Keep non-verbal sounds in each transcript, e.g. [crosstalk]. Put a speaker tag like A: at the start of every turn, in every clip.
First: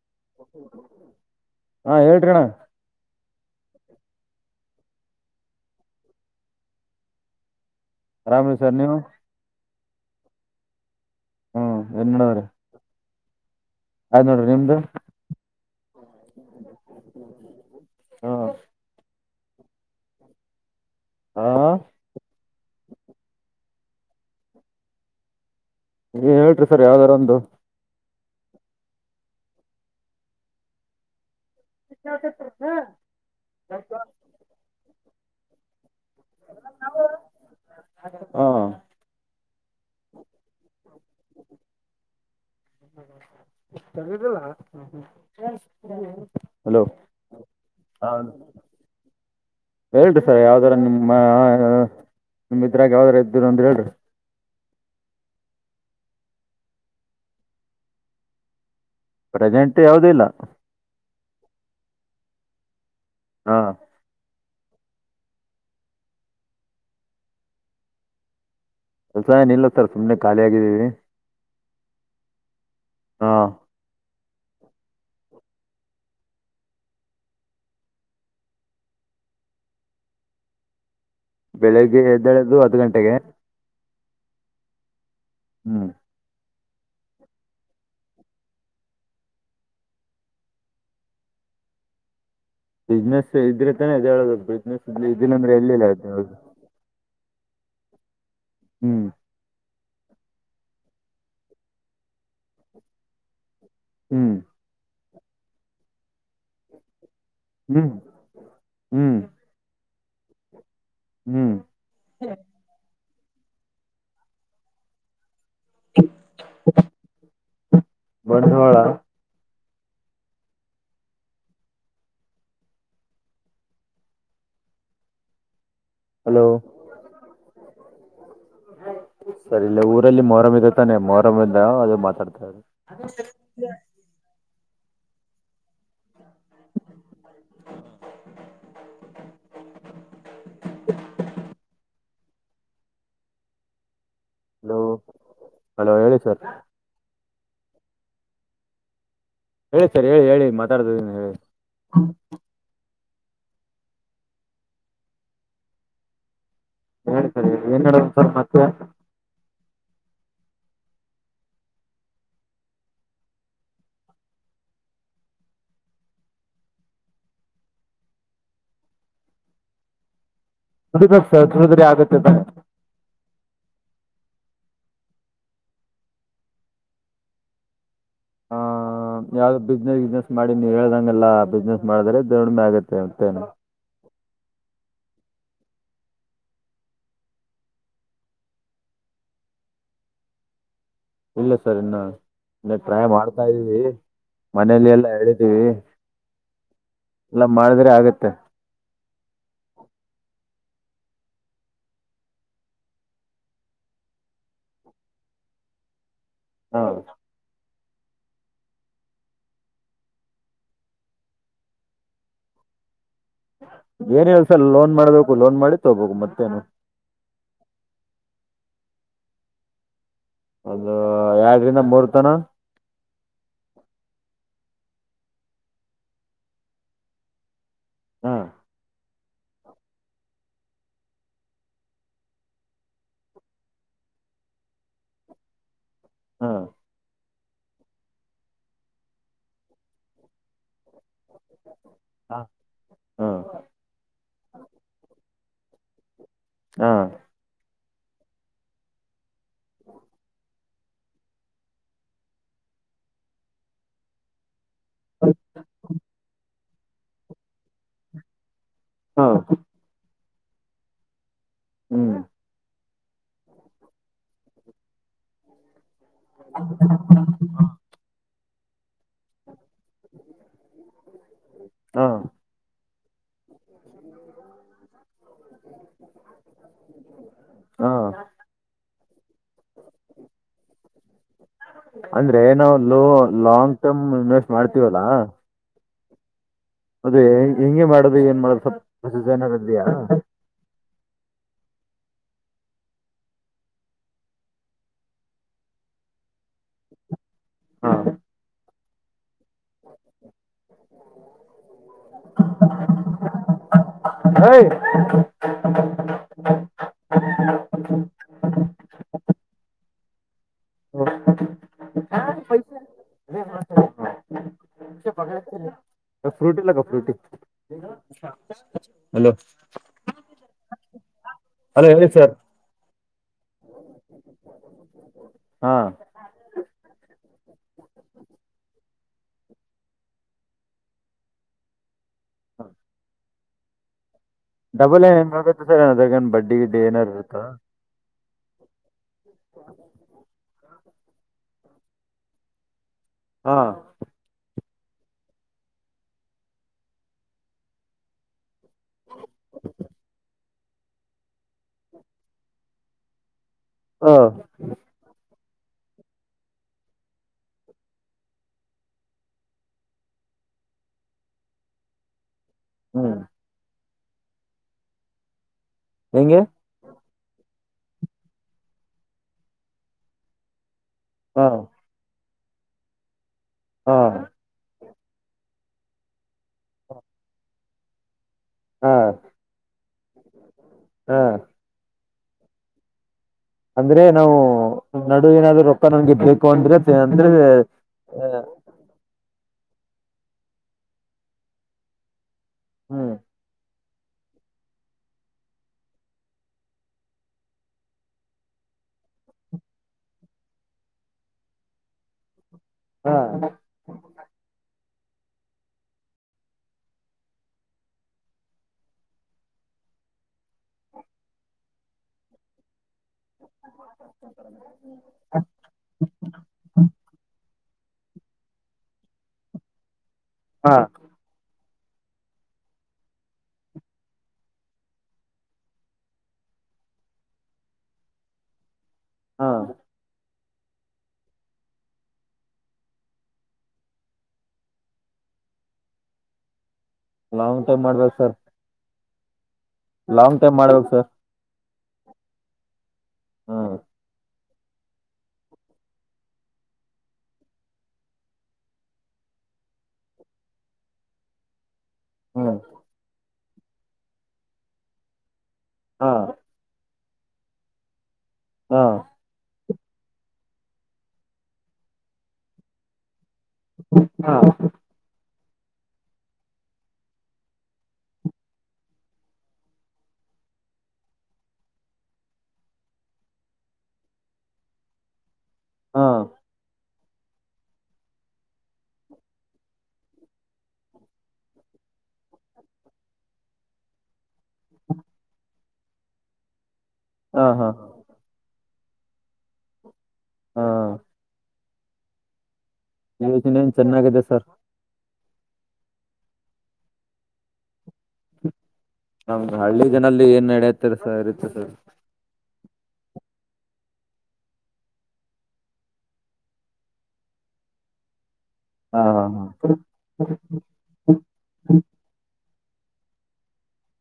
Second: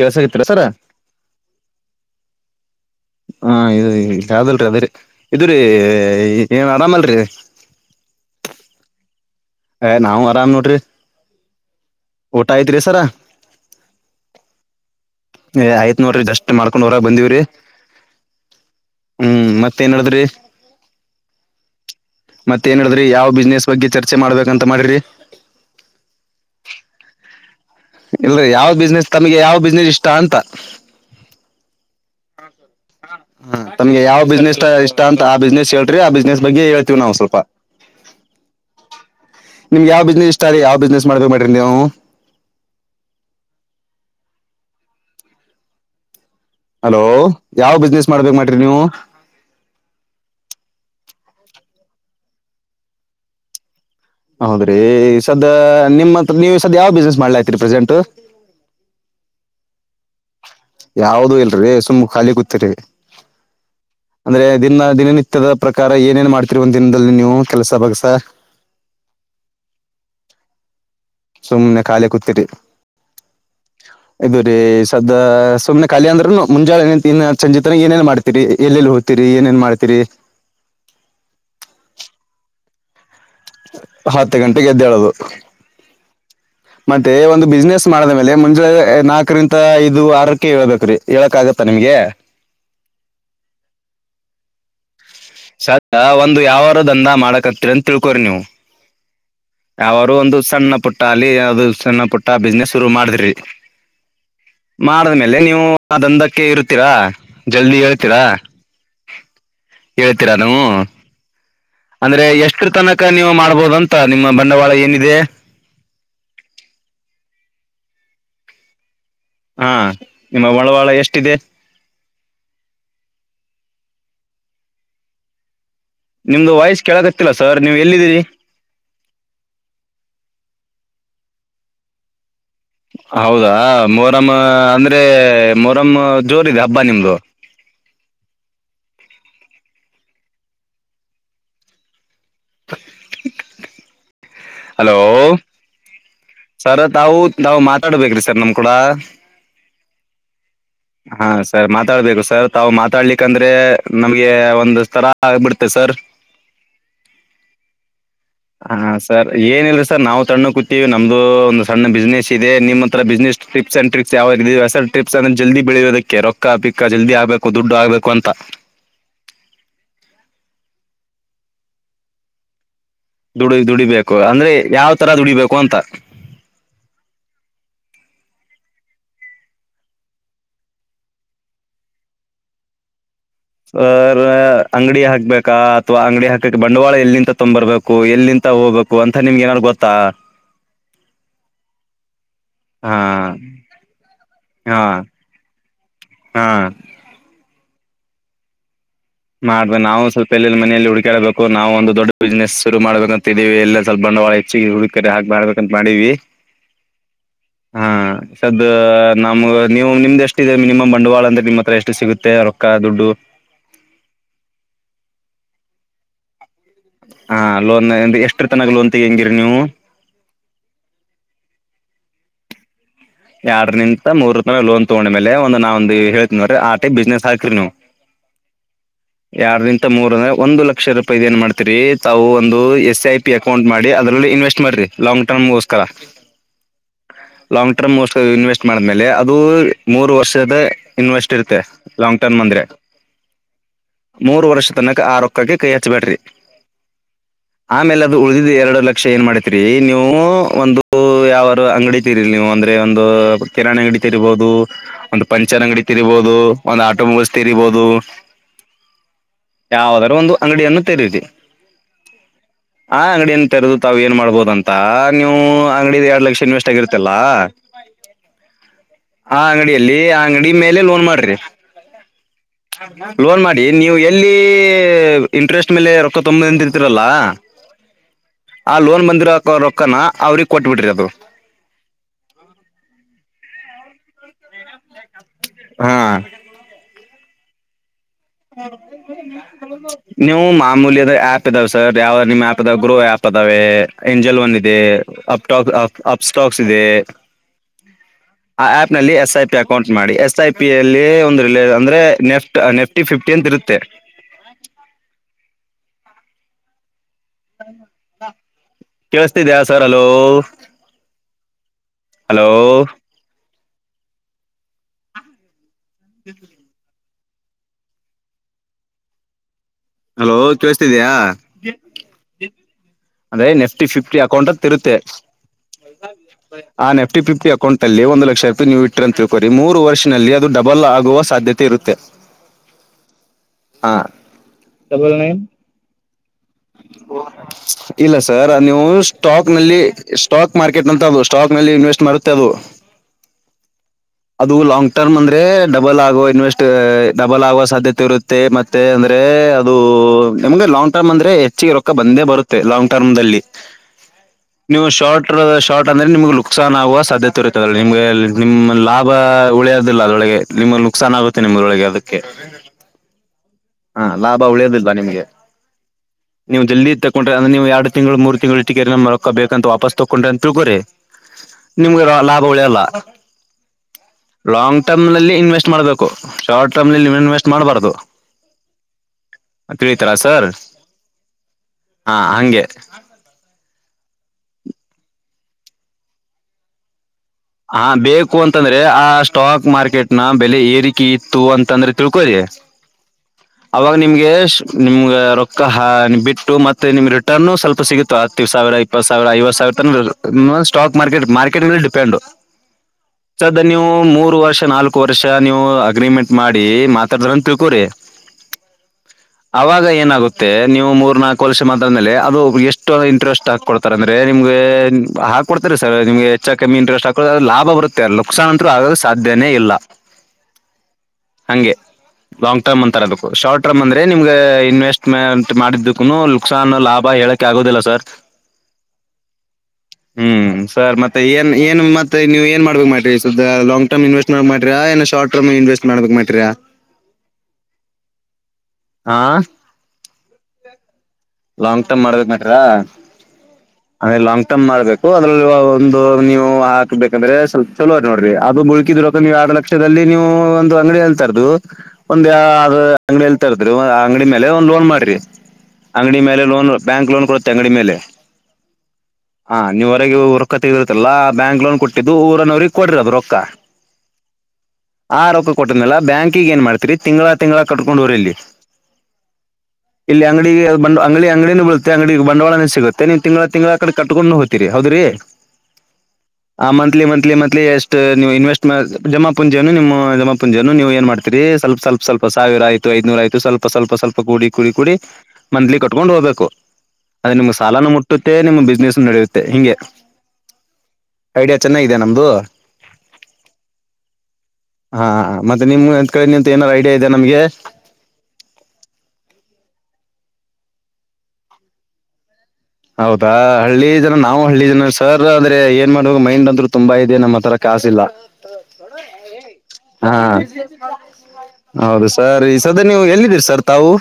A: ಕೆಳ್ಸಾಕತ್ರಿ sir
B: ಹಾ ಹೇಳೇ್ರೀಣ್ಣ
A: ಹಾ ಇದು ಇ ಯಾವ್ದಲ್ರಿ ಅದ್ರರಿ ಇ್ರೀ ಏನ್ ಆರಾಮಲ್ರಿ
B: ಆರಾಮ ರೀ ಸರ್ ನೀವು
A: ನಾವವು ಆರಾಮ್ ನೋಡ್ರಿ
B: ಹ್ಮ್
A: ಊಟ ಐತ್ರಿ ಸರ
B: ಆಯ್ ನೋಡ್ರಿ ನಿಮ್ದು
A: ಏ ಯತ್ ನೂರ ಜಷ್ಟ ಮಾಡ್ಕೊಂಡ್ ಹೊರ ಬಂದವ್ರಿ
B: ಹಾ
A: ಹ್ಮ್ ಮತ್ತೇನ್ಡಿದ್ರಿ
B: ಹಾ
A: ಮತ್ತ ಏನ ಹೇಳಡಿದ್ರಿ ಯಾವ್ ಬಿಸ್ನೆಸ್ ಬಗ್ಗೆ ಚರ್ಚೆ ಮಾಡ್ಬೇಕಂತ ಮಾಡಿ್ರಿ
B: ಏನ್ ಹೇಳೇ್ರಿ ಸರ್ ಯಾವ್ದಾರ ಒಂದು
A: ಇಲ್ರರಿ ಯಾವ ಬಿಸ್ನೆಸ್ ತಮಗೆ ಯಾವ ಬಿಸ್ನೆಸ್ ಇಷ್ಟ ಅಂತ ಹ ತಮ್ಗೆ ಯಾವ ಬಿಸ್ನೆಸ್ ಇಷ್ಟ ಅಂತ ಆ ಬಿಸ್ನೆಸ್ ಹೇಳೇ್ರಿ ಆ ಬಿಸ್ನೆಸ್ ಬಗ್ಗೆ ಹೇಳ್ತೀವಿ್ ನಾ್ ಸ್ವಲ್ಪ
B: ಹಾ
A: ನಿಮ್ಗೆ ಯಾವ್ ಬಿಸ್ನೆಸ್ ಇಷ್ಟಾರಿೀ ಯಾವ್ ಬಿಸ್ನೆಸ್ ಮಾಡ್ಬೇಕಕ್ ಮಾಡ್ರಿ ನೀವು
B: ಚಗಿದಲ್ಲ ಹ್ಮ ಹ್ಮ
A: ಹಲೋ ಯಾವ್ ಬಿಸ್ನೆಸ್ ಮಾಡ್ಬೇಕಕ್ ಮಾಡ್ರಿ ನೀವು
B: ಹೇಳ್ರಿ ಸರ್ ಯಾವ್ದಾರ ನಿಮಮ್ಮ ನಿಮಮ್ಮ ಇದ್ರಾಗ ಯಾವ್ದಾರ ಇದರು ಅಂತ ಹೇಳ್ರಿ
A: ಹೌದ್ರಿ ಸದ ನಿಮ್ಮತ್ರ ನೀವು್ ಸದ್ ಯಾವ್ ಬಿಸ್ನೆಸ್ ಮಾಡ್ಲತ್ರಿ ಪ್ರೆಸೆಂಟ್
B: ಪ್ರೆಸೆಂಟ್ ಯಾವದ ಇಲ್ಲ
A: ಯಾವ್ದೂ ಇಲ್ರಿ ಸುಮ್ಮ್ ಖಾಲಿ ಕೂತ್ರಿ
B: ಹಾ
A: ಅಂದ್ರೆ ದಿನ ದಿನನಿತ್ಯದ ಪ್ರಕಾರ ಏನೇನ್ ಮಾಡ್ತಿರುವ ದಿನದಲ್ಲಿ ನೀವು ಕೆಲಸ ಭಾಗಸ
B: ಹೊಸಾಯ ನಿಲ್ಲತ್ತರ್ ಸುಮನೆ ಖಾಲಿ ಆಗಿದ್ದೀಿ
A: ಸುಮ್ನೆ ಖಾಲಿ ಕೂತಿೀರಿ
B: ಹಾ
A: ಇದು ರೀ ಸದ ಸುಮನೆಖಿ ಅಂದ್ರರುನು ಮುಂಜಳೆ ಏ ಸಂಜಿತನ ಏನೇನ್ ಮಾಡ್ತಿೀರಿ ಎಲ್ಲೆಲ್ಲಿ ಹಿ ಡ್ತೀರಿ ಏನೇನ್ ಮಾಡ್ತೀರಿ
B: ಬೆಳಿಗ್ಗೆ ಎದ್ದಳೆ್ದದು ಹದ್ ಗಂಟೆಗೆ
A: ಹತ್ತು ಗಂಟೆಗೆ ಎದ್ದೇಳೋದು
B: ಹ್ಮ್
A: ಮತ್ತೆ ಒಂದು ಬಿಸ್ನೆಸ್ ಮಾಡದ ಮೇಲೆ ಮುಂಜಾೆ ನಾಲ್ಕರಿಂತ ಐದು ಆರಕ್ಕೆ ಹೇಳ್ಬೇಕ್ರೀ ಹೇಳಕ್ ಆಗತ್ ತ್ತ ನಿಮ್ಗೆ
B: ಬಿಸ್ನೆಸ್ ಇದ್ರೆ ತಾನೆ ಅದ ಹೇಳೋದು ಬಿಸ್ನೆಸ್ ಇದಿಲ್ಲ ಅಂದ್ರೆ ಎಲ್ಲಿಲ್ಲ
A: ಸದ
B: ಎದ್ದೇಳೋದು
A: ಒಂದ್ ಯಾವಾರ ದಂದ ಮಾಡಕತ್ತೀರಿ ಅಂತ ತಿಳ್ಕೋ್ರಿ ನೀವು
B: ಹ್ಮ್
A: ಯಾವಾರರು ಒಂದು ಸಣ್ಣ ಪುಟ್ಟ ಅಲ್ಲಿ ಯದು ಸಣ್ಣ ಪುಟ್ಟ ಬಿಸ್ನೆಸ್ ಶುರು ಮಾಡಿದ್ರಿ
B: ಹ್ಮ್
A: ಮಾಡಿದ್ಮೇಲೆ ನೀವು ಆ ದಂಂದಕ್ಕೆ ಇರುತ್ತೀರಾ ಜಲ್ದಿ
B: ಹ್ಮ್
A: ಹೇಳ್ತೀರಾ
B: ಹ್ಮ್
A: ಹೇಳ್ತೀರಾ ನಾವು
B: ಹ್ಮ್
A: ಅಂದ್ರೆ ಎಷ್ಟು ತನಕ ನೀವು ಮಾಡ್ಬೋದಂತ ನಿಮ್ಮ ಬಂಡವಾಳ ಏನಿದೆ
B: ಬಂಡವಾಳ
A: ಹಾ ನಿಮ್ಮ ಒಳವಾಳ ಎಷ್ಟಿದೆ
B: ಹಲೋ
A: ನಿಮ್ದು ವಾಯ್ಸ್ ಕೇಳಕತ್ತಲ್ಲ ಸರ್ ನೀವು್ ಎಲ್ಲಿದ್ದೀರಿ
B: ಸರಿ ಇಲ್ಲ ಊರಲ್ಲಿ ಮೊಹರಮ್ ಇ ಇದ ತಾನೆ ಮೊಹರಮಂದ ಅದು ಮಾತಾಡ್ತ್ರಾರೆ
A: ಹೌದಾ ಮೊರಂ ಅಂದ್ರೆ ಮೊರಂ ಜೋರಿದೆ ಹಬ್ಬ ನಿಮ್ದು
B: [unintelligible]
A: [unintelligible] ಹಲೋ
B: ಹಲೋ ಹೇಳಿ
A: ಸರ್ ತಾವು ತಾವು ಮಾತಾಡ್ಬೇಕ್ರಿ ಸರ್ ನಮ್ ಕೂಡ
B: ಹೇಳಿ ಸರಿ ಹೇಳಿ ಹೇಳಿ ಮತ್ತ
A: ಹಾ ಸರ್ ಮಾತಾಡ್ಬೇಕು ಸರ್ ತಾವು ಮಾತಾಡ್ಲಿಕ್ಕೆ ಯಾಕಂದ್ರೆ ನಮ್ಗೆ ಒಂದ ತರ ಆಗ್ಬಿಡ್ತೆ ಸರ್
B: ಹೇಳಿ ಸರ್ ಏನ್ ನಡದದ
A: ಹಾ ಸರ್ ಏನಿಲ್ಲ ಸರ್ ನಾವು ತಣ್ಣ ಕೂತೀವಿ ನಮ್ದು ಒಂದು ಸಣ್ಣ ಬಿಸ್ನೆಸ್ ಇದೆ ನಿಮ್ಮತ್ರ ಬಿಸ್ನೆಸ್ ಟ್ರಿಪ್ಸ್ ಅಂಡ್ ಟ್ರಿಪ್ಸ್ ಯಾವಾದರು ಇದ ಸರ್ ಟ್ರಿಪ್ಸ್ ಅಂದ ಜಲ್ದಿ ಬೆಳೆಯೋದಕ್ಕೆ ರೊಕ್ಕ ಪಿಕ್ಕ ಜಲ್ದಿ ಆಗ್ಬೇಕು ದುಡ್ಡು ಆಗ್ಬೇಕು ಅಂತ [unintelligible]
B: ಡ ಸಡಿದ ಆಗತ್ತ [unintelligible]
A: ದುಡಿ ದುಡಿಬೇಕು ಅಂದ್ರೆ ಯಾವ ತರ ದುಡಿಬೇಕು ಅಂತ
B: ಹ ಯಾವ್ದ ಬಿಸ್ನೆಸ್ ವಿಸ್ನೆಸ್ ಮಾಡಿ ನೀ ಹೇಳ್ದಂಗಗೆಲ್ಲ ಬಿಸ್ನೆಸ್ ಮಾಡಿದ್ರೆ ದದುಡಿಮೆ ಆಗತ್ತೆ
A: ಹ ಅಂಗಡಿ ಹಾಕ್ಬೇಕಾ ಅಥವಾ ಅಂಗಡಿ ಹಾಕಕ್ಕೆ ಬಂಡವಾಳ ಎಲ್ಲಿಂತ ತೊಂಬ್ರ್ಬೇಕು ಎಲ್ಲಿಂತ ಹೋಗ್ಬೇಕು ಅಂತ ನಿಮ್ಗೆ ಏನಾದ್ ಗೊತ್ತಾ
B: ಇಲ್ಲ ಸರ್ ಇನ್ನ ಇ
A: ಹಾ
B: ಟ್ರೈ ಮಾಡ್ತಾ ಇದೀವಿ
A: ಹಾ
B: ಮನೇಲಿ ಎಲ್ಲಾ ಹೇಳಿದೀವಿ
A: ಹಾ
B: ಮಾಡಿದ್ರೆ ಆಗತ್ತೆ
A: ಮಾಡ್ಬೇಕ ನಾವು ಸ್ವಲ್ಪ ಎಲ್ಲ ಮನೇೆಯಲ್ಲಿ ಹುಡುಕಾಡಬೇಕು ನಾವು ಒಂದ ದೊಡ್ಡ ಬಿಸ್ನೆಸ್ ಶುರು ಮಾಡಬೇಕ ಅಂತಿದ್ದೀವಿ ಎಲ್ಲ ಸ್ವಲ್ಪ ಬಂಡವಾಳ ಹೆಚ್ಚಿಗೆ ಹುಡುಕ ಹಾಕ್ಬಾರಬೇಕು ಅಂತ ಮಾಡೀವಿ
B: ಹಾ
A: ಹಾ ಸದ ನಮ್ ನೀವು ನಿಮ್ದ ಎಷ್ಟದೆ ಮಿನಿಮಮ್ ಬಂಡವಾಳ ಅಂದೆ ನಿಮ್ ಹತ್ರ ಎಷ್ಟು ಸಿಗುತ್ತೆ ರೊಕ್ಕ ದುಡ್ಡು
B: ಏನಿಲ್ಲ ಸರ್ ಲೋನ್ ಮಾಡ್ಬೇಕು ಲೋನ್ ಮಾಡಿ ತಗ್ಬೋಕು ಮತ್ತೇನು
A: ಹಾ ಲೋನ್ ಎಷ್ಟ್ರ ತನಕ್ ಲೋನ್ ತೆಗಂಗಿರಿ ನೀವು
B: ಅದು ಎರಡರಿಂದ ಮೂರ್ತನ
A: ಎರಡ ನಿಂತ ಮೂರ್ರತನ ಲೋನ್ ತಗೊಂಡ ಮೇಲೇ ಒಂದ ನಾವ ಒಂದ್ ಹೇಳ್ತೀನಿರಿ ಆ ಟೈಪ್ ಬಿಸ್ನೆಸ್ ಹಾಕ್ರರಿ ನೀವು
B: ಹಾಂ
A: ಎರಡರಿಂತ ಮೂರಂದ ಒಂದು ಲಕ್ಷ ರೂಪಾಯಿ ಇದ ಏನ್ ಮಾಡ್ತಿರಿ ತಾವು ಒಂದು ಎಸ್ ಐ ಪಿ ಅಕೌಂಟ್ ಮಾಡಿ ಅದರಲ್ಲಿ ಇನ್ವೆಸ್ಟ್ ಮಾಡ್ರಿ ಲಾಂಗ್ ಟರ್ಮ್ಗೋಸ್ಕರ
B: ಹಾಂ
A: ಲಾಂಗ್ ಟರ್ಮ್ ಇನ್ವೆಸ್ಟ್ ಮಾಡ್ಮೇಲೆ ಅದು ಮೂರು ವರ್ಷದ ಇನ್ವೆಸ್ಟ್ ಇರುತ್ತೆ ಲಾಂಗ್ ಟರ್ಮ್ ಅಂದ್ರೆ
B: ಹಾಂ
A: ಮೂರು ವರ್ಷ ತನಕ ಆರ ಕಕ್ಕಗೆ ಕೈ ಹಚ್ಬೇಡ್ರಿ
B: ಹಾ
A: ಆಮೇಲೆ ಅದು ಉಳ್ದಿದ್ದ ಎರಡು ಲಕ್ಷ ಏನ್ ಮಾಡತಿರಿ ನೀವು ಒಂದು ಯಾವಾರು ಅಂಗಡಿ ತೆಗಿರಿ ನೀವು ಒಂದ ಒಂದು ಕಿರಣಿ ಅಂಗಡಿ ತೀರಬಹುದು ಒಂದು ಪಂಚರ ಅಂಗಡಿ ತೇರಿಬಹುದು ಒಂದು ಆಟೋಮೊಬೈಲ್ಸ್ ತೀರಿಬಹುದು
B: ಹಾಂ
A: ಬಹುದು ಯಾವದರೂ ಒಂದು ಅಂಗಡಿಯನ್ನು ತೆರಿದೆ
B: ಹ್ಞೂ
A: [unintelligible] ಆ ಅಂಗಡಿಯನ್ ತೆರದತಾವು ಏನ್ ಮಾಡ್ಬೋದ ಅಂತ ನೀವು ಅಂಗಡಿದ ಎರಡ್ ಲಕ್ಷ ಇನ್ವೆಸ್ಟ್ ಆಗಿರ್ತಿಲ್ಲಾ ಆ ಅಂಗಡಿಯಲ್ಲಿ ಅಂಗಡಿ ಮೇಲೆ ಲೋನ್ ಮಾಡ್ರಿ
B: ಹ
A: [inaudible] ಲೋನ್ ಮಾಡಿ ನೀವು ಎಲ್ಲಿ ಇಂಟ್ರೆಸ್ಟ್ ಮೇಲೆ ರೊಕ್ಕ ತೊಂಬಂದ ಇರ್ತೀರಲ್ಲ
B: ಹಾ
A: ಆ ಲೋನ್ ಬಂದಿರೋ ರೊಕ್ಕನ ಅವ್ರಿಗ್ ಕೊಟ್ಬಿಟ್ರಿ ಅದು
B: ಅಂದ್ರೆ ನಾವು ಲೋ ಲಾಂಗ್ ಟರ್ಮ್ ಇನ್ವೆಸ್ಟ್ ಮಾಡ್ತೀವಲ್ಲಾ
A: ಹಾ
B: ಅದೇ ಹೆಂಗೆ ಮಾಡ
A: ನೀವು ಮಾಮೂಲಿಯದ ಆಪ್ ಪ್ ಇದಾವೆ ಸರ್ ಯಾವ ನಿಮ್ಮ ಆಪ್ ಅ ಗ್ರೋ ಆಪ್ ಅದಾವೆ ಏಂಜೆಲ್ ಒನ್ ಇದೆ ಅಪಷಟಾಕ ಹೋಗಸಿದೆ ಆ ಆ್ಯಪ್ ನಲ್ಲಿ ಎಸ್ ಐ ಪಿ ಅಕೌಂಟ್ ಮಾಡಿ ಎಸ್ ಐ ಪಿ ಯಲ್ಲಿ ಒಂದು ಅಂದ್ರೆ ನೆಫ್ಟ್ ನೆಫ್ಟ್ ಫಿಫ್ಟಿ ಅಂತ ಇರುತ್ತೆ
B: ಹ
A: ಹ ಹಾ ಕೇೇಳಸ್ತಿದಯ ಸರ್ ಹಲೋ ಹಲೋ
B: ಫ್ರೂಟಿಲ್ಲಕ್ಕಫ್ರೂಟಿ ಹಲೋ
A: ಹಲೋ ಕೇಳಸ್ತಿದಯಾ
B: ಹಲೋ ಹೇಳಿ ಸರ್
A: ಅಂದ್ರೇ ನೆಫ್ಟಿ ಫಿಫ್ಟಿ ಅಕೌಂಟ್ ಇರುತ್ತೆ
B: ಹಾ
A: ಆ ನಫ್ಟಿ ಫಿಫ್ಟಿ ಅಕೌಂಟ್ ಅಲ್ಲಿ ಒಂದು ಲಕ್ಷ ರೂಪಾಯಿ ನೀವು ಇಟ್ಟ್ರ ಅಂತ ತಿಳ್ಕೋರಿ ಮೂರು ವರ್ಷದಲ್ಲಿ ಅದು ಡಬಲ್ ಆಗುವ ಸಾಧ್ಯತೆ ಇರುತ್ತೆ ಹಾ
B: ಡಬಲ್ ಏನ್ ಹೆಂಗ ಆಗುತ್ತೆ ಸರ್ ಅದ್ರಾಗನ್ ಬಡ್ಡಿ ಏನಾದಾರರುತ್ತಾ
A: ಇಲ್ಲ ಸರ್ ನೀವು ಸ್ಟಾಕ್ ನಲ್ಲಿ ಸ್ಟಾಕ್ ಮಾರ್ಕೆಟ್ ಅಂತ ಅದು ಸ್ಟಾಕ್ ನಲ್ಲಿ ಇನ್ವೆಸ್ಟ್ ಮಾಡುತ್ತೆ ಅದು
B: ಹಾ
A: ದು ಲಾಂಗ್ ಟರ್ಮ್ ಅಂದ್ರೆ ಡಬಲ್ ಆಗುವ ಇನ್ವೆಸ್ಟ್ ಡಬಲ್ ಆಗುವ ಸಾಧ್ಯತೆ ಇರುತ್ತೆ ಮೆ ಮತ್ತೆ ಅಂದ್ರೆ ಅದು ನಮ್ಗೆ ಲಾಂಗ್ ಟರ್ಮ್ ಅಂದ್ರೆ ಹೆಚ್ಚಿಗೆ ರೊಕ್ಕ ಬಂದೇ ಬರುತ್ತೆ ಲಾಂಗ್ ಟರ್ಮ್ ಅಲ್ಲಿ
B: ಹಾ
A: ಶಾರ್ಟ್ ಅಂದ್ರೆ ನಿಮ್ಗೆ ನುಕ್ಸಾನ್ ಆಗುವ ಸಾಧ್ಯತೆ ಇರುತ್ತ ಅ ನಿಮ್ಗೆ ನಿಮ್ ಲಾಭ ಉಳಿಯೋದಿಲ್ಲ ಅದೊಳಗೆ ನಿಮ್ಮಲ್ಲಿ ನುಕ್ಸಾನ್ ಆಗುತ್ತೆ ನಿಮ್ಮರೊಳಗೆ ಅದಕ್ಕೆ
B: ಹ್ಮ್
A: ಹಾ ಲಾಭ ಉಳಿಯದಲ್ವಾ ನಿಮ್ಗೆ
B: ಹೆಂಗೆ
A: ನೀವು ಜಲ್ದಿ ತ ೊಂಡ್ರಿ ಅ್ರ ನೀವು ಎರಡು ತಿಂಗಳು ಮೂರು ತಿಂಗಳು ಟಗರಿ ನ ಮರಕ ಬೇಕಂತ ವಾಪಸ್ ತಕೊಂಡ್ರಿ ಅಂತ ತಿಳ್ಕೋಿ
B: ಹಾ
A: ನಿಮ್ಗೆ ಲಾಭ ಉಳಿ ಅಲ್ಲ
B: ಹಾ
A: ಟಮ್ ನಲ್ಲಿ ಇನ್ವೆಸ್ಟ್ ಮಾಡ್ಬೇಕು ಶಾರ್ಟ್ ಟರ್ಮ್ ನಲ್ಲಿ ಇನ್ವೆಸ್ಟ್ ಮಾಡಬಾರ್ದು
B: ಹಾ
A: ತಿಳಿತಲಾ ಸರ್
B: ಹಾ
A: ಹಾ ಹಗೆ
B: ಅಂದ್ರೆ ನಾವು ನಡು ಏನಾದ್ೂ ರೊಕ್ಕ ನಮ್ಗೆ ಬೇಕು ಅಂದ್ರೆ ಅಂದ್ರೆ
A: ಹಾ ಬೇಕು ಅಂತಂದ್ರೆ ಆ ಅಷ್ಟ ಸ್ಟಾಕ್ ಮಾರ್ಕೆಟ್ ನ ಬೆಲೆ ಏರಿಕೆ ಇತ್ತು ಅಂತಂದ್ರೆ ತಿಳ್ಕೋದೆ
B: ಹ್ಮ್
A: ಅವಾಗ ನಿಮ್ಗೆ ನಿಮ್ಗ ರೊಕ್ಕ ಹ ಬಿಟ್ಟು ಮತ್ತೆ ನಿಮ್ ರಿಟರ್ನ್ ಸ್ವಲ್ಪ ಸಿಗುತ್ತು ಹತ್ತಿವ ಸಾವಿ ಇಪ್ಪತ್ ಸಾವಿರ ಐವ ಸಾವರ ತ ಸ್ಟಾಕ್ ಮಾರ್ೆಟ್ ಮಾರ್ಕೆಟ್ಲ್ಲಿ ಡಿಪೆಂಡ್
B: ಹಾ
A: ಸದ ನೀವು ಮೂರು ವರ್ಷ ನಾಲ್ಕು ನಕ್ಕ ವರ್ಷ ನೀವು ಅಗ್ರಿಮೆಂಟ್ ಮಾಡಿ ಮಾತಾಡಿದಾರಂತ ತಿಳ್ಕೋ್ರಿ ಅವಾಗ ಏನಾಗುತ್ತೆ ನೀವು ಮೂರ್ ನಾಲ್ಕು ವಲಸೆ ಮಾತ್ರಾದ್ಮೇಲೆ ಅದು ಎಷ್ಟು ಇಂಟ್ರೆಟ್ ಹಾ ಕೊಡ್ತಾರೆ ಅಂದ್ರೆ ನಿಮಗೆ ಹಾ ಕೊಡ್ತಾರೆ ಸರ್ಮಗೆ ಹೆಚ್ಚ ಕಮ್ಮಿ ಇಂಟ್ರೆಸ್ಟ್ ಹಾ ಲಾಭ ಬರುತ್ತೆ ಅ ಲುಕ್ಸಾನ್ ಅಂತೂ ಆಗದು ಸಾಧ್ಯನೇ ಇಲ್ಲ
B: ಹಾ
A: ಹಂಗೆ ಲಾಂಗ್ ಟರ್ಮ್ ಅಂತರಬೇಕು ಶಾರ್ಟ್ ಟರ್ಮ್ಂದ್ರೆ ನಿಮ್ಗೆ ಇನ್ವೆಸ್ಟ್ಮೆಂಟ್ ಮಾಡಿದ್ದಕ್ಕುನು ನುಕ್ಸಾನ್ ಲಾಭ ಕೇಳಕ್ಕೆ ಆಗೋದಿಲ್ಲ ಸರ್
B: ಹಾ
A: ಹ್ಮ್ ಸರ್ ಮತ್ತೆ ಏನ್ ಏನು ಮತ್ತ ಮತ್ತ ನೀವ ಏನ್ ಮಾಡ್ಬೇಕಕ್ ಮಾಡ್ರಿ ಸುದ್ದ ಲಾಂಗ ಟಮ್ ಇನ್ವೆಸ್ಟ್ ಮಾಡಕ್ ಮಾಡ್ರಿಾಏ ಶಾರ್ಟ ಟಮ್ ಇನ್ವೆಸ್ಟ್ ಮಾಡ್ಕ್ ಮಾಡ್ರಿಾ
B: ಲಾಂಗ್ ಟೈಮ್ ಮಾಡ್ಬೇಕು ಸರ್
A: ಹಾ
B: ಲಾಂಗ್ ಟೈಮ್ ಮಾಡ್ಬೇಕು ಸರ್
A: ಲಾಂಗ್ ಟರ್ಮ್ ಮಾಡ್ಬೇಕಕ್ ನಟ್ರ
B: ಹ್ಮ್
A: ಆಮೇಲೆ ಲಾಂಗ್ ಮಾಡ್ಬೇಕು ಅದ್ರಲ್ಲಿ ಒಂದು ನೀವು ಹಾಕ್ಬೇಕಂದ್ರೆ ಚಲುವ ನೋಡ್ರಿ ಅದು ಮುಳಳ್ಕಿ ದೊರಕ ನೀವುಾ ಲಕ್ಷದಲ್ಲಿ ನೀವು ಒಂದು ಅಂಗಡಿ ಹಲ್ತಾರದು ಒಂದ್ ಯ್
B: ಹ್ಮ್
A: ಅಂಗಡಿ ಎತ ಇರ್ದಿ ಅಂಗಡಿ ಮೇಲೆ ಒಂದ್ ಲೋನ್ ಮಾಡ್ರಿ
B: ಹಾ
A: ಅಂಗಡಿ ಮೇಲೆ ಲೋನ್ ಬ್ಯಾಂಕ್ ಲೋನ್ ಕೊಡುತ್ತೆ ಅಂಗಡಿ ಮೇಲೆ
B: ಹಾ
A: ಹಾ ನೀವರೆಗೆರುಕ್ಕ ತಗಿರತ್ತಲ್ಲ ಬ್ಯಾಂಕ್ ಲೋನ್ ಕೊಟ್ಟಿದ್ದು ಊರನ್ನವ್ರಿಗೆ ಕೊಡಿರದು
B: ಹಾ
A: ಕೊಟ್ಟನಲ್ಲ ಬ್ಯಾಂಕಿಗ್ ಏನ್ ಮಾಡ್ತತಿರಿ ತಿಂಗಳಾ ತಿಂಗಳ ಕಟ್ಕೊಂಡ ಹೂರಿ ಇಲ್ಲಿ ಇಲ್ಲಿ ಅಂಗಡಿಗೆ ಅಂಗಡಿ ಅಂಗಡಿನ ಬಳುತ್ತ ಅಂಗಡಿಗೆ ಬಂಡವಾಳಾನೇ ಸಿಗುತ್ತೆ ನೀವು ತಿಂಗಳ ತಿಂಗಳ ಕಡೆ ಕಟ್ಕೊಂಡು ಹೋತಿರಿ ಹೌದ್ರಿ ಆ ಮ ಮಂತ್ಲಿ ಮಂತ್ಲಿ ಎಷ್ಟು ನೀವು ಇನ್ವೆಸ್ಟ್ ಜಮ ಪುಂಜನ್ನು ನಿಮ್ಮ ಜಮಾ ಪುಂಜಿಯನ್ನು ನೀವು ಏನ್ ಮಾಡ್ತೀರಿವಲ್ಪವಲ್ಪ ಸ್ವಲ್ ಸಾವಿ ಆಯತುಐನೂರ ಸ್ವಲ್ಪ ಸ್ವಲ್ಪ ಸ್ವಲ್ಪ ಕೂಡಿ ಕೂಡಿ ಕೂಡಿ ಮಂತ್್ಲಿ ಕಟ್ಕೊಂಡು ಹೋಗ್ಬೇಕು ಅದ
B: ಹಾ
A: ನಿಮ್
B: ಹಾ
A: ಸಾಲಾನ ಮುಟ್ಟುತ್ತೆ ನಿಮ್ಮ್ ಬಿಸ್ನೆಸ್ ನಡೆಯುತ್ತೆ ಹಿಂಗೆ
B: ಹಾ
A: ಡಿಯ ಚೆನ್ನಾಗಿದೆ ನಮ್ದು
B: ಯಜ ನ್ ಚೆನ್ನಾಗಿದೆ ಸರ್
A: ಹಾ ಮತ್ತೆ ನಿಮ್ ಎ್ ಕಡೆ ನಿ ಏನಾದ್ ಐಡಿಯಾ ಇದೆ ನಮ್ಗೆ
B: ನಮ್ ಹಳ್ಳಿ ಜನಲ್ಲಿ ಏನ್ ನಡೆಯತಾರೆ ಸ ಇರುತ್ತ ಸರ್
A: ಹೌದಾ ಹಳ್ಳಿ ಜನ ನಾವು ಹಳ್ಳಿ ಜನ ಸರ್ ಅಂದ್ರೆ ಏನ್ ಮಾಡ್ಬೇಕ ಮೈಂಡ್ ಅಂದ್ರು ತುಂಬಾ ಇದೆ ನಮ್ಮ ಹತ್ರರ ಕಾಸಿಲ್ಲ
B: ಹಾ ಹಾ ಹಾ
A: ಹ ಹೌದು ಸರಿ ಸದ ನೀವು ಎಲ್ಲಿದ್ದೀರಿ ಸರ್ ತಾವು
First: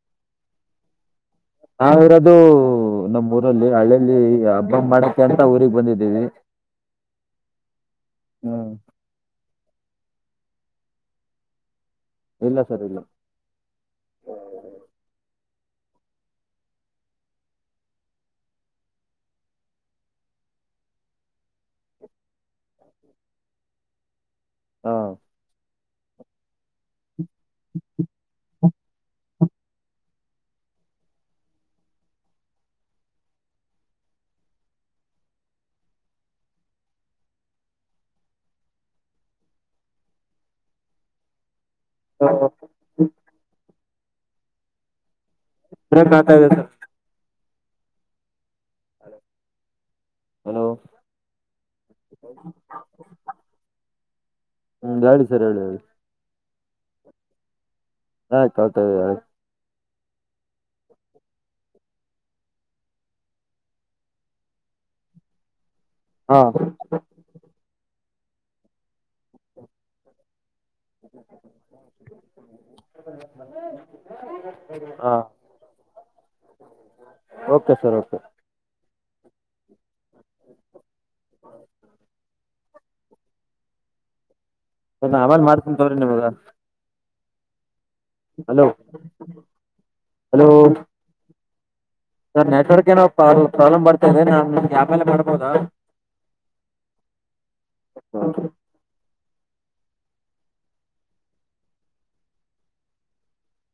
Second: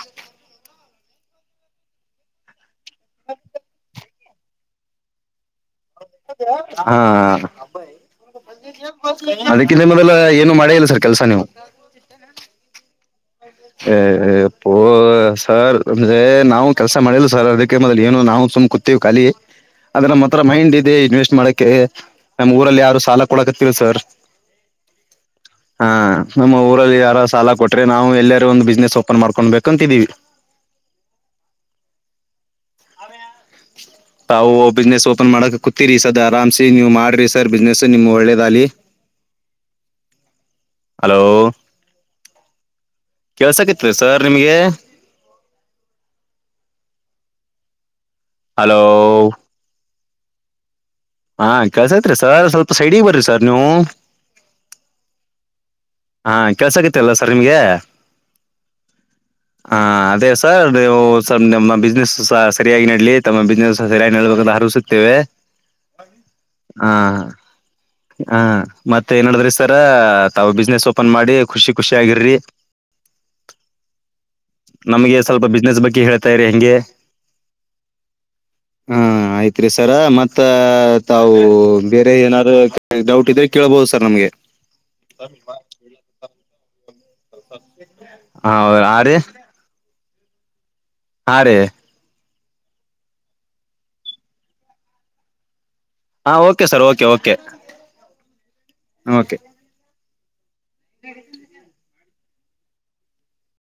B: ನಾವ ಇರೋದು ನಮ್ಮ್ ಊರಲ್ಲಿ ಹಳ್ಳಲ್ಲಿ ಹಬ್ಬ ಮಾಡಕ್ಕೆ ಅಂತ ಊರಿಗೆ ಬಂದಿ
A: ಹಾ ಅ
B: ಹ್ಮ್
A: ಅದಕ್ಕಿಂತ ಮೊದಲ ಏನು ಮಾಡೇ ಇಲ್ಲ ಸರ್ ಕೆಲ್ಸ ನೀವು
B: ಇಲ್ಲ ಸರ್ ಇಲ್ಲ
A: ಹ ಇಪ್ಪ ಸರ್ ಅಂದ್ರೆ ನಾವು ಕೆಲಸ ಮಾಡಿಲ್ಲ ಸರ್ ಅದಕ್ಕೆ ಮೊದಲು ಏನು ನಾವು ಸುಮ್ ಕೂತೀವಿ ಖಾಲಿ ಆದದ್ರ ನಮ್ಮ ಹತ್ರ ಮೈಂಡ್ ಇದೆ ಇನ್ವೆಸ್ಟ್ ಮಾಡಕ್ಕೆೆ ನಮ್ ಊರಲ್ಲಿ ಯಾರು ಸಾಲ ಕೊಡಕತ್ತಿಲ್ಲ ಸರ್
B: ಹಾ
A: ಹಾ ನಮ್ಮ ಊರಲ್ಲಿ ಯಾರೋ ಸಾಲ ಕೊಟ್ರೆ ನಾವು ಎಲ್ಲಾರೂ ಒಂದು ಬಿಸ್ನೆಸ್ ಓಪನ್ ಮಾಡ್ಕೊಂಡ್ಬೇಕು ಕಂತಿದಿವಿ ತಾವು ಬಿಸ್ನೆಸ್ ಓಪನ್ ಮಾಡಕ್ ಕುೂತಿರಿ ಸರ್ ಆರಾಮ್ಸಿ ನೀವು ಮಾಡ್ರಿ ಸರ್ ಬಿಸ್ನೆಸ್ ನಿಮ್ಗೆ ಒಳ್ಳೇದಲಿ ಹಲೋ
B: ಹ ಹ
A: ಕೇಳ್ಸಕತ್ರಿ ಸರ್ ನಿಮ್ಗೆ
B: [unintelligible]
A: ಹಲೋ
B: ಹಲೋ
A: ಹಾ ಕೆಲ್ಸೇತ್ರಿ ಸರ್ ಸ್ವಲ್ಪ ಸೈಡಿಗೆ ಬರ್ರಿ ಸರ್ ನೀವು
B: ಸರಳ
A: ಹಾ ಕೆಲ್ಸಳಕತಿಲ್ಲ ಸರ್ ನಿಮ್ಗೆ
B: ಹಾ ಕೌಳತದ
A: ಹಾ ಅದೇ ಸರ್ ನೀವು ನಮ್ಮ ಬಿಸ್ನೆಸ್ ಸರಿಯಾಗಿ ನಡ್ಲಿ ತಮ್ಮ ಬಿಸ್ನೆಸ್ ಸರಿಯಾಗಿ ನಡ್ಬೇಕ ಸುತ್ತೇವೆ
B: ಹಾ
A: ಹ ಮತ್ತೆ ಏನಡಿದ್ರಿ ಸರ ತಾವ ಬಿಸ್ನೆಸ್ ಓಪನ್ ಮಾಡಿ ಖುಷಿ ಖುಷಿ ಆಗಿರ್ರಿ
B: ಹಾ
A: ನಮ್ಗೆ ಸ್ವಲ್ಪ ಬಿಸ್ನೆಸ್ ಬಗ್ಗೆ ಹೇಳ್ತಾ ಇರಿ ಹಂಗೆ
B: ಓಕೆ ಸರ್ ಓಕೆ
A: ಹಾ ಆಯ್ತ್ರಿ ಸರ ಮತ್ತ ತಾವು ಬೇರೆ ಏನಾದರು ಡೌಟ್ ಇದ್ರೆ ಕೇಳ್ಬಹದು ಸರ್ ನಮ್ಗೆ
B: ಆಮೇಲೆ ಮಾಡತೆನ್ ತಗೂಲನಿಮ್ಗ
A: ಸ್ವಲ್ಪ
B: ಹಲೋ ಹಲೋ
A: ಆ
B: ಸ ನೆಟ್ವರ್ಕ್ ಏನೋ ಪ್ರಾಬ್ಲಮ್ ಬರ್ತಾದೆ ನಾಗೆ ಆಮೇಲೆ ಮಾಡ್ಬೋದಾ
A: ಹಾ ಓಕೆ ಸರ್ ಓಕೆ ೆ ಹ